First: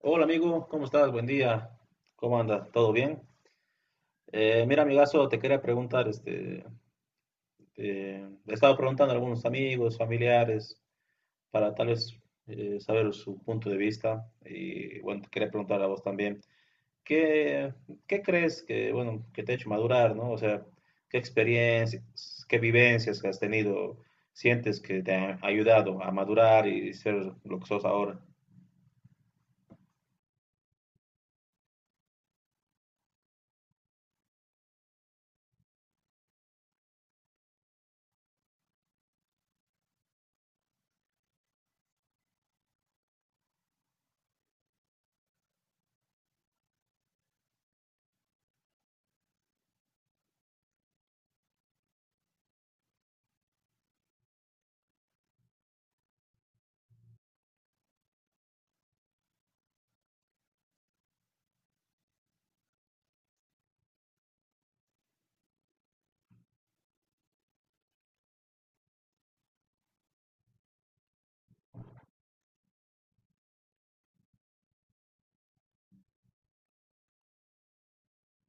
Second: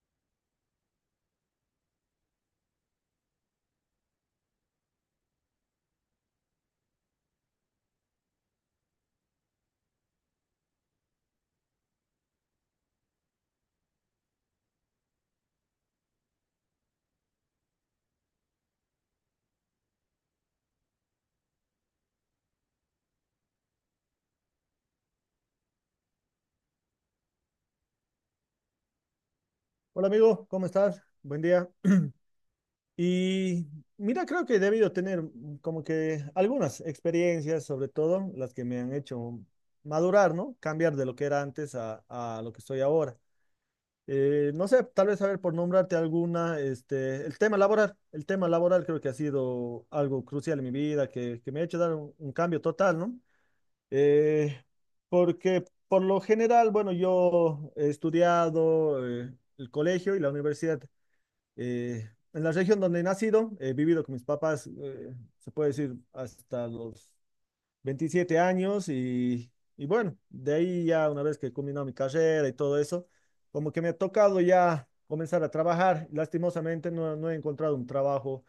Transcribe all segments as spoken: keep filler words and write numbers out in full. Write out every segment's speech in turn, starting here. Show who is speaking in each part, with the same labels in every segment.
Speaker 1: Hola amigo, ¿cómo estás? Buen día. ¿Cómo andas? ¿Todo bien? Eh, mira, amigazo, te quería preguntar, este, eh, le estaba preguntando a algunos amigos, familiares, para tal vez eh, saber su punto de vista y bueno, te quería preguntar a vos también, ¿qué, ¿qué crees que, bueno, que te ha hecho madurar, ¿no? O sea, ¿qué experiencias, qué vivencias que has tenido sientes que te han ayudado a madurar y ser lo que sos ahora?
Speaker 2: Hola amigo, ¿cómo estás? Buen día. Y mira, creo que he debido tener como que algunas experiencias, sobre todo las que me han hecho madurar, ¿no? Cambiar de lo que era antes a, a lo que estoy ahora. Eh, no sé, tal vez, a ver, por nombrarte alguna, este, el tema laboral. El tema laboral creo que ha sido algo crucial en mi vida, que, que me ha hecho dar un, un cambio total, ¿no? Eh, Porque por lo general, bueno, yo he estudiado eh, el colegio y la universidad eh, en la región donde he nacido, he vivido con mis papás, eh, se puede decir, hasta los veintisiete años y, y bueno, de ahí ya una vez que he culminado mi carrera y todo eso, como que me ha tocado ya comenzar a trabajar. Lastimosamente no, no he encontrado un trabajo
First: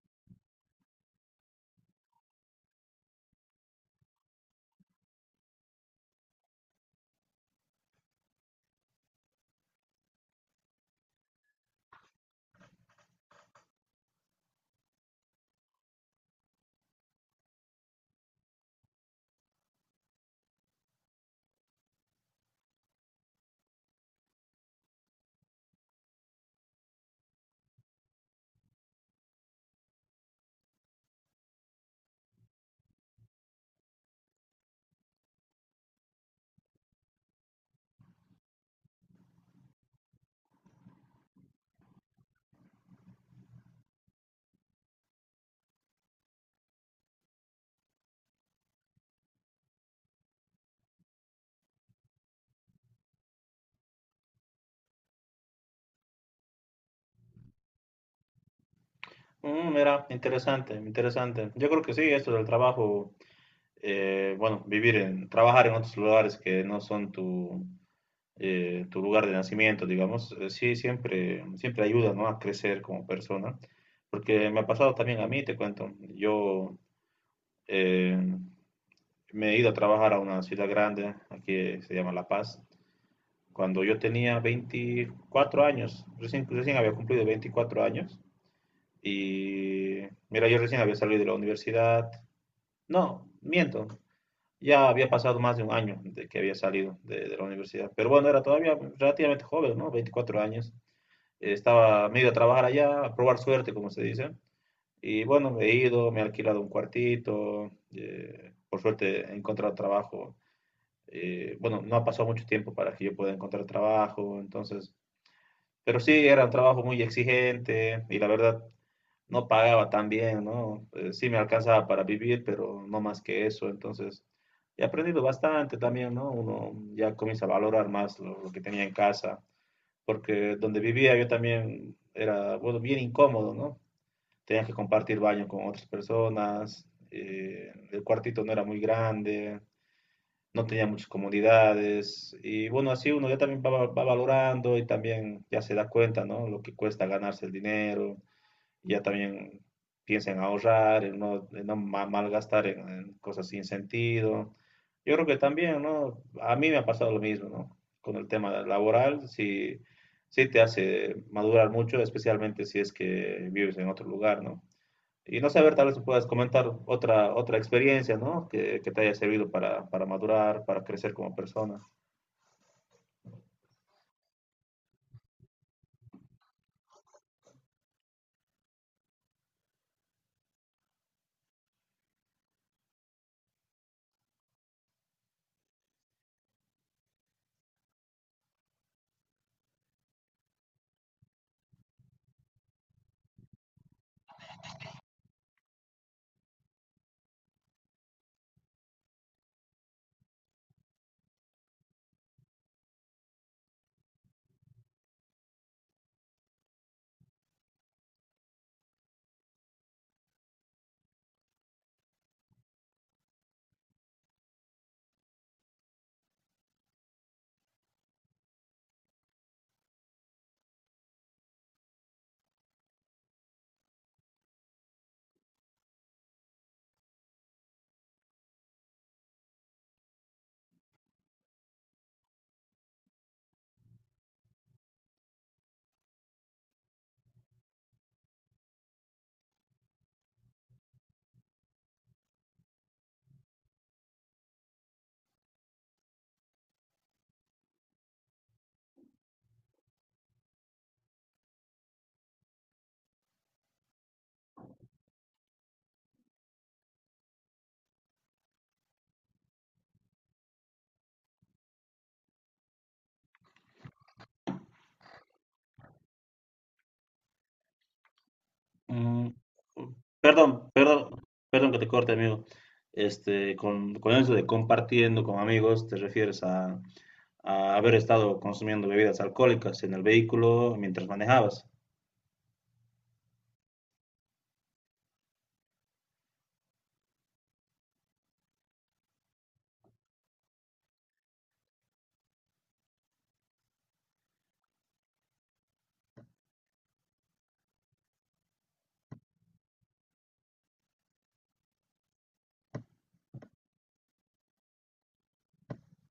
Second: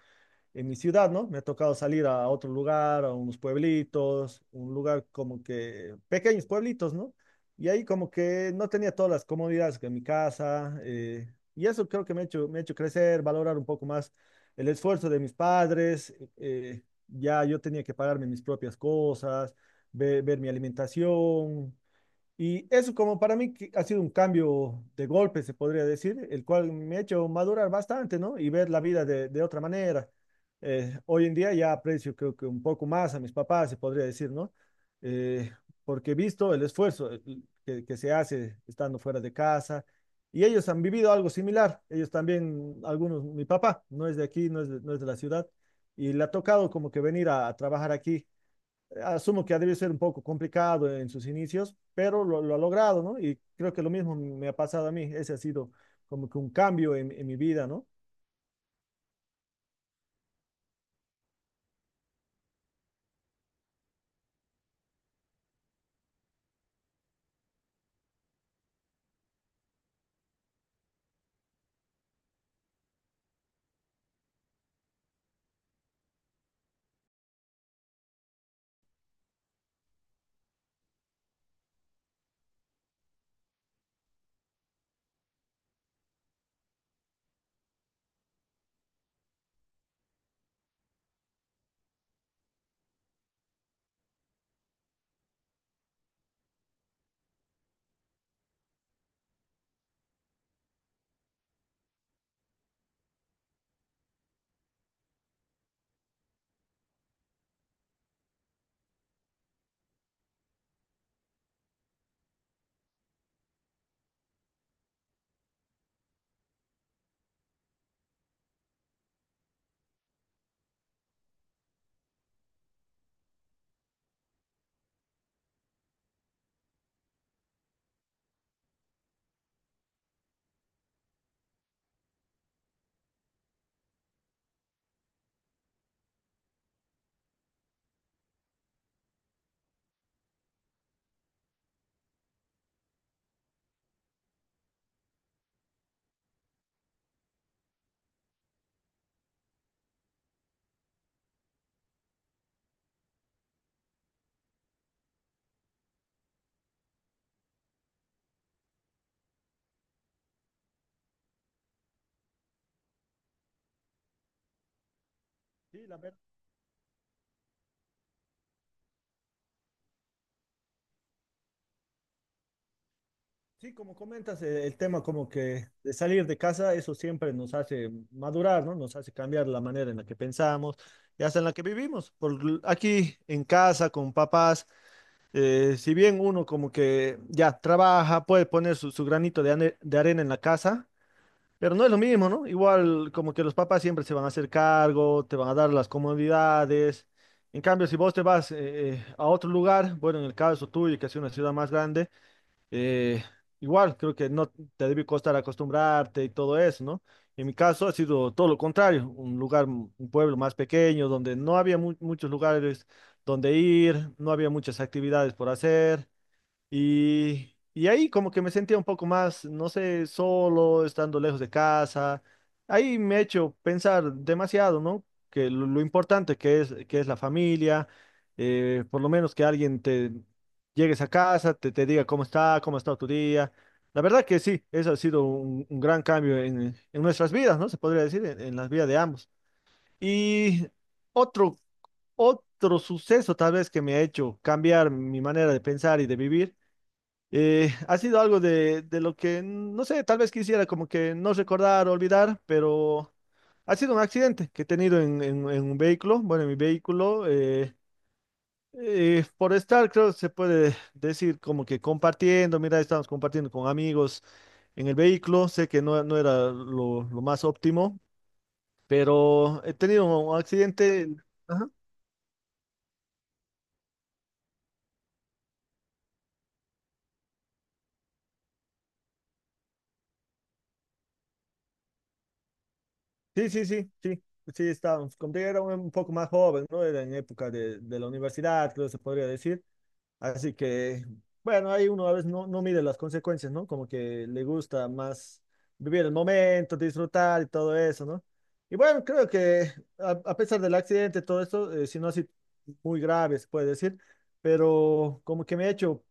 Speaker 2: en mi ciudad, ¿no? Me ha tocado salir a otro lugar, a unos pueblitos, un lugar como que pequeños pueblitos, ¿no? Y ahí como que no tenía todas las comodidades que en mi casa, eh, y eso creo que me ha hecho, me ha hecho crecer, valorar un poco más el esfuerzo de mis padres, eh, ya yo tenía que pagarme mis propias cosas, ve- ver mi alimentación, y eso como para mí que ha sido un cambio de golpe, se podría decir, el cual me ha hecho madurar bastante, ¿no? Y ver la vida de, de otra manera. Eh, hoy en día ya aprecio creo que un poco más a mis papás, se podría decir, ¿no? Eh, Porque he visto el esfuerzo eh, que, que se hace estando fuera de casa y ellos han vivido algo similar. Ellos también, algunos, mi papá no es de aquí, no es de, no es de la ciudad y le ha tocado como que venir a, a trabajar aquí, asumo que ha debido ser un poco complicado en sus inicios, pero lo, lo, ha logrado, ¿no? Y creo que lo mismo me ha pasado a mí, ese ha sido como que un cambio en, en mi vida, ¿no?
Speaker 1: Mm, mira, interesante, interesante. Yo creo que sí, esto del trabajo, eh, bueno, vivir en, trabajar en otros lugares que no son tu, eh, tu lugar de nacimiento, digamos, eh, sí, siempre, siempre ayuda, ¿no? A crecer como persona. Porque me ha pasado también a mí, te cuento, yo eh, me he ido a trabajar a una ciudad grande, aquí eh, se llama La Paz, cuando yo tenía veinticuatro años, recién, recién había cumplido veinticuatro años. Y mira, yo recién había salido de la universidad. No, miento. Ya había pasado más de un año de que había salido de, de la universidad. Pero bueno, era todavía relativamente joven, ¿no? veinticuatro años. Eh, Estaba medio a trabajar allá, a probar suerte, como se dice. Y bueno, he ido, me he alquilado un cuartito. Eh, por suerte he encontrado trabajo. Eh, bueno, no ha pasado mucho tiempo para que yo pueda encontrar trabajo. Entonces, pero sí, era un trabajo muy exigente y la verdad no pagaba tan bien, ¿no? Eh, sí me alcanzaba para vivir, pero no más que eso. Entonces, he aprendido bastante también, ¿no? Uno ya comienza a valorar más lo, lo que tenía en casa, porque donde vivía yo también era, bueno, bien incómodo, ¿no? Tenía que compartir baño con otras personas, eh, el cuartito no era muy grande, no tenía muchas comodidades y bueno, así uno ya también va, va valorando y también ya se da cuenta, ¿no? Lo que cuesta ganarse el dinero, ya también piensa en ahorrar, en no, en no ma- malgastar en, en cosas sin sentido. Yo creo que también, ¿no? A mí me ha pasado lo mismo, ¿no? Con el tema laboral, sí, sí te hace madurar mucho, especialmente si es que vives en otro lugar, ¿no? Y no sé, a ver, tal
Speaker 2: Sí,
Speaker 1: vez
Speaker 2: la
Speaker 1: me
Speaker 2: verdad.
Speaker 1: puedas comentar otra, otra experiencia, ¿no? Que, que te haya servido para, para madurar, para crecer como persona.
Speaker 2: Sí, como comentas, eh, el tema como que de salir de casa, eso siempre nos hace madurar, ¿no? Nos hace cambiar la manera en la que pensamos y hasta en la que vivimos. Por l- aquí en casa, con papás, eh, si bien uno como que ya trabaja, puede poner su, su granito de, ane- de arena en la casa. Pero no es lo mismo, ¿no? Igual como que los papás siempre se van a hacer cargo, te van a dar las comodidades. En cambio, si vos te vas eh, eh, a otro lugar, bueno, en el caso tuyo, que es una ciudad más grande, eh, igual creo que no te debe costar acostumbrarte y todo eso, ¿no? En mi caso ha sido todo lo contrario, un lugar, un pueblo más pequeño, donde no había mu- muchos lugares donde ir, no había muchas actividades por hacer. Y, y ahí como que me sentía un poco más, no sé, solo, estando lejos de casa. Ahí me ha hecho pensar demasiado, ¿no? Que lo, lo importante que es, que es la familia, eh, por lo menos que alguien te llegues a casa, te, te diga cómo está, cómo ha estado tu día. La verdad que sí, eso ha sido un, un gran cambio en, en nuestras vidas, ¿no? Se podría decir, en, en las vidas de ambos. Y otro, otro suceso tal vez que me ha hecho cambiar mi manera de pensar y de vivir eh, ha sido algo de, de lo que, no sé, tal vez quisiera como que no recordar, olvidar, pero ha sido un accidente que he tenido en, en- en un vehículo, bueno, en mi vehículo, eh, eh, por estar, creo, que se puede decir como que compartiendo, mira, estamos compartiendo con amigos en el vehículo, sé que no, no era lo, lo más óptimo,
Speaker 1: Mm,
Speaker 2: pero he tenido un
Speaker 1: perdón,
Speaker 2: accidente.
Speaker 1: perdón,
Speaker 2: Ajá.
Speaker 1: perdón que te corte, amigo. Este, con, con eso de compartiendo con amigos, te refieres a, a haber estado consumiendo bebidas alcohólicas en el vehículo mientras manejabas.
Speaker 2: Sí, sí, sí, sí. Sí, estábamos, como que era un, un poco más joven, ¿no? Era en época de, de la universidad, creo que se podría decir. Así que, bueno, ahí uno a veces no, no mide las consecuencias, ¿no? Como que le gusta más vivir el momento, disfrutar y todo eso, ¿no? Y bueno, creo que a, a pesar del accidente, todo esto, eh, si no así muy grave, se puede decir, pero como que me ha hecho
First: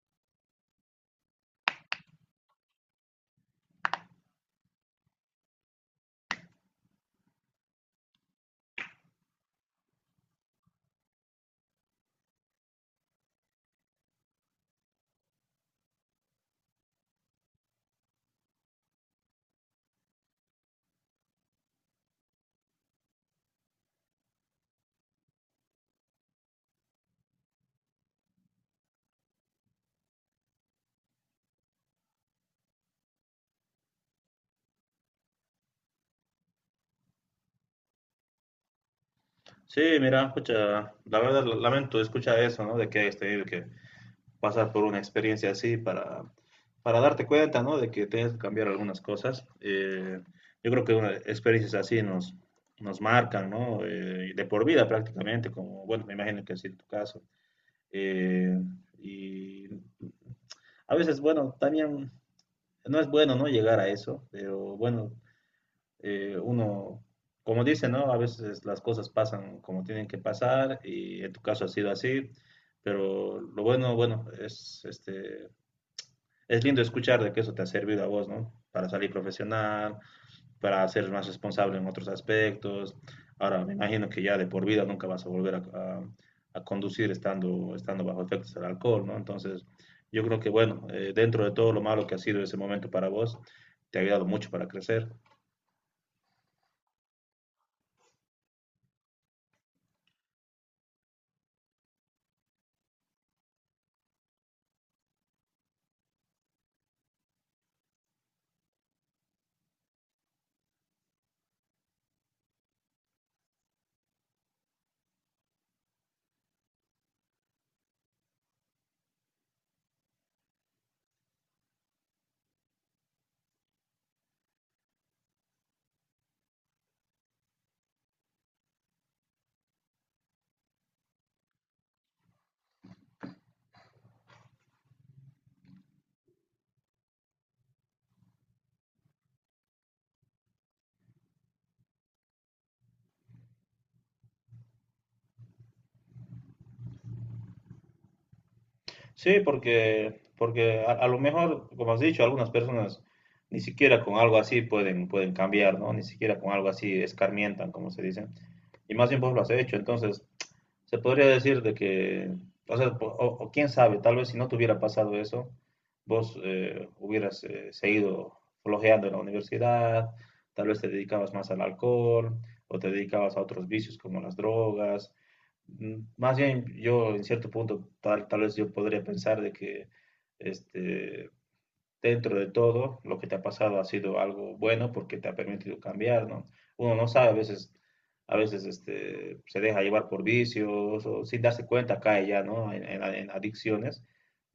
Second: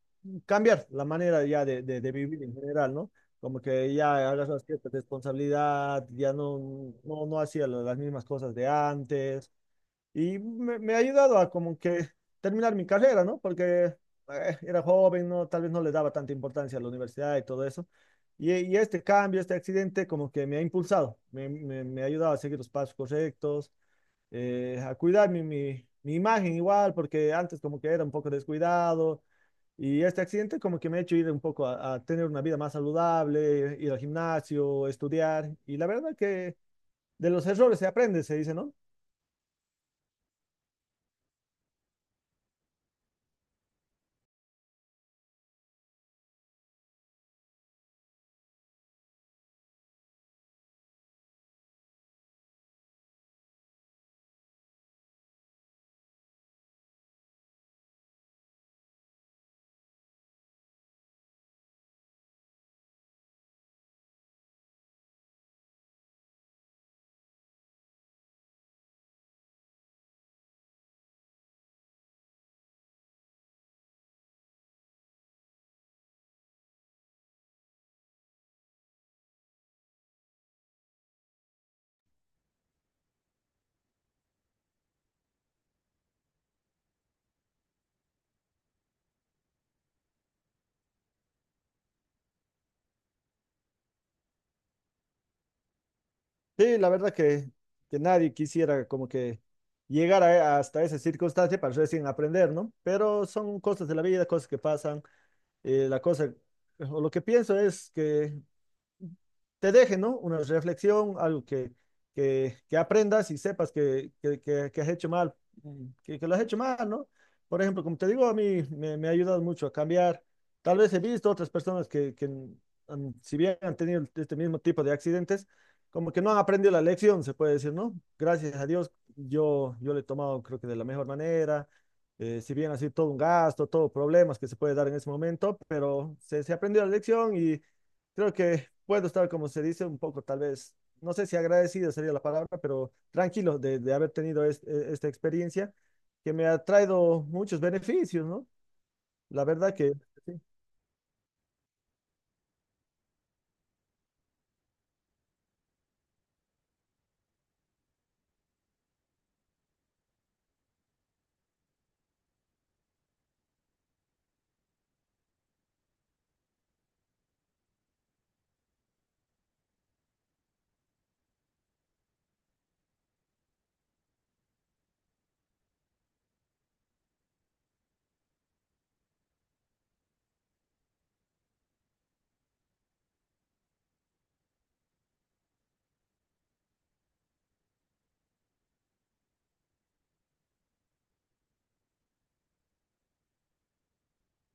Speaker 2: cambiar la manera ya de, de, de vivir en general, ¿no? Como que ya agarras cierta responsabilidad, ya no, no, no hacía la- las mismas cosas de antes y me, me ha ayudado a como que terminar mi carrera, ¿no? Porque eh, era joven, ¿no? Tal vez no le daba tanta importancia a la universidad y todo eso. Y, y este cambio, este accidente, como que me ha impulsado, me, me, me ha ayudado a seguir los pasos correctos, eh, a cuidar mi, mi, mi imagen igual, porque antes como que era un poco descuidado. Y este accidente como que me ha hecho ir un poco a, a tener una vida más saludable, ir al gimnasio, estudiar. Y la verdad que de los errores se aprende, se dice, ¿no?
Speaker 1: Sí, mira, escucha, la verdad lamento escuchar eso, ¿no? De que hayas tenido que pasar por una experiencia así para, para darte cuenta, ¿no? De que tienes que cambiar algunas cosas. Eh, yo creo que una, experiencias así nos, nos marcan, ¿no? Eh, de por vida prácticamente, como, bueno, me imagino que así en tu caso. Eh, y a veces, bueno, también no es bueno, ¿no? Llegar a eso, pero bueno, eh, uno como dicen, ¿no? A veces las cosas pasan como tienen que pasar y en tu caso ha sido así, pero lo bueno, bueno, es este, es lindo escuchar de que eso te ha servido a vos, ¿no? Para salir profesional, para ser más responsable en otros aspectos. Ahora, me imagino que ya de por vida nunca vas a volver a, a, a conducir estando, estando bajo efectos del alcohol, ¿no? Entonces, yo creo que, bueno, eh, dentro de todo lo malo que ha sido ese momento para vos, te ha ayudado mucho para crecer.
Speaker 2: Sí, la verdad que, que nadie quisiera como que llegar a- hasta esa circunstancia para recién aprender, ¿no? Pero son cosas de la vida, cosas que pasan. Eh, la cosa, o lo que pienso es que te deje, ¿no? Una reflexión, algo que, que, que aprendas y sepas que, que, que- que has hecho mal, mm, que, que lo has hecho mal, ¿no? Por ejemplo, como te digo, a mí me, me ha ayudado mucho a cambiar. Tal vez he visto otras personas que, que han- si bien han tenido este mismo tipo de accidentes, como que no han aprendido la lección, se puede decir, ¿no? Gracias a Dios, yo, yo lo he tomado, creo que de la mejor manera. Eh, si bien así todo un gasto, todo problemas que se puede dar en ese momento, pero se, se aprendió la lección y creo que puedo estar, como se dice, un poco tal vez, no sé si agradecido sería la palabra, pero tranquilo de, de haber tenido es- e- esta experiencia que me ha traído muchos beneficios, ¿no?
Speaker 1: Sí,
Speaker 2: La verdad que
Speaker 1: porque,
Speaker 2: sí,
Speaker 1: porque a, a lo mejor, como has dicho, algunas personas ni siquiera con algo así pueden, pueden cambiar, ¿no? Ni siquiera con algo así escarmientan, como se dice. Y más bien vos lo has hecho, entonces se podría decir de que, o sea, po- o, o quién sabe, tal vez si no te hubiera pasado eso, vos eh, hubieras eh, seguido flojeando en la universidad, tal vez te dedicabas más al alcohol o te dedicabas a otros vicios como las drogas. Mm, más bien, yo en cierto punto, tal, tal vez yo podría pensar de que este, dentro de todo, lo que te ha pasado ha sido algo bueno porque te ha permitido cambiar, ¿no? Uno no sabe, a veces, a veces este, se deja llevar por vicios o sin darse cuenta cae ya, ¿no? En, en- en adicciones.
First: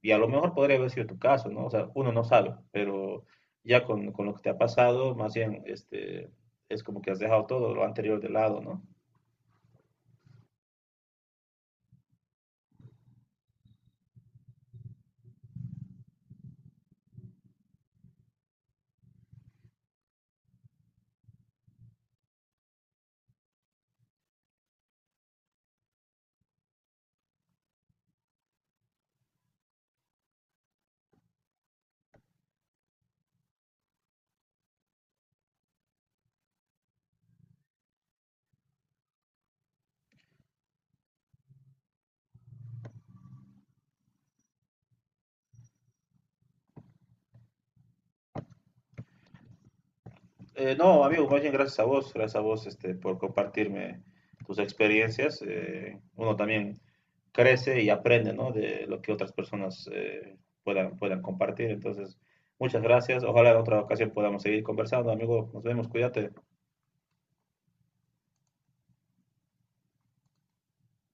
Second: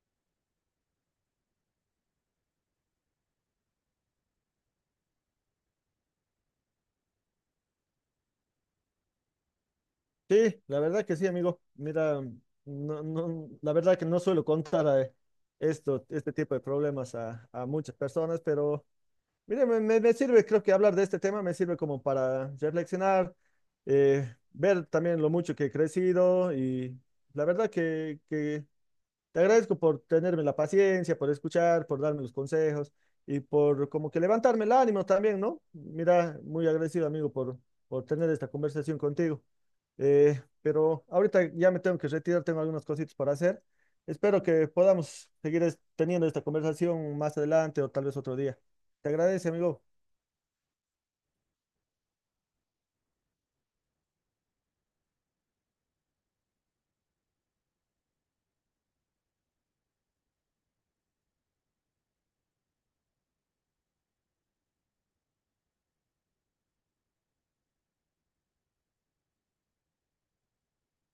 Speaker 1: Y a lo mejor podría haber sido tu caso, ¿no? O sea, uno no sabe, pero ya con, con lo que te ha pasado, más bien, este, es como que has dejado todo lo anterior de lado, ¿no?
Speaker 2: sí, la verdad que sí, amigo. Mira, no, no, la verdad que no suelo contar eh, esto, este tipo de problemas a, a muchas personas, pero mire, me, me- me sirve, creo que hablar de este tema me sirve como para reflexionar, eh, ver también lo mucho que he crecido y la verdad que, que te agradezco por tenerme la paciencia, por escuchar, por darme los consejos y por como que levantarme el ánimo también, ¿no? Mira, muy agradecido, amigo, por, por tener esta conversación contigo. Eh, pero ahorita ya me tengo que retirar, tengo algunas cositas para hacer. Espero que podamos seguir es- teniendo esta conversación más adelante o tal vez otro día. Te agradece, amigo.
Speaker 1: Eh, no, amigo, más bien gracias a vos, gracias a vos este, por compartirme tus experiencias. Eh, uno también crece y aprende, ¿no? De lo que otras personas eh, puedan, puedan compartir. Entonces, muchas gracias. Ojalá en otra ocasión podamos seguir conversando, amigo. Nos vemos, cuídate.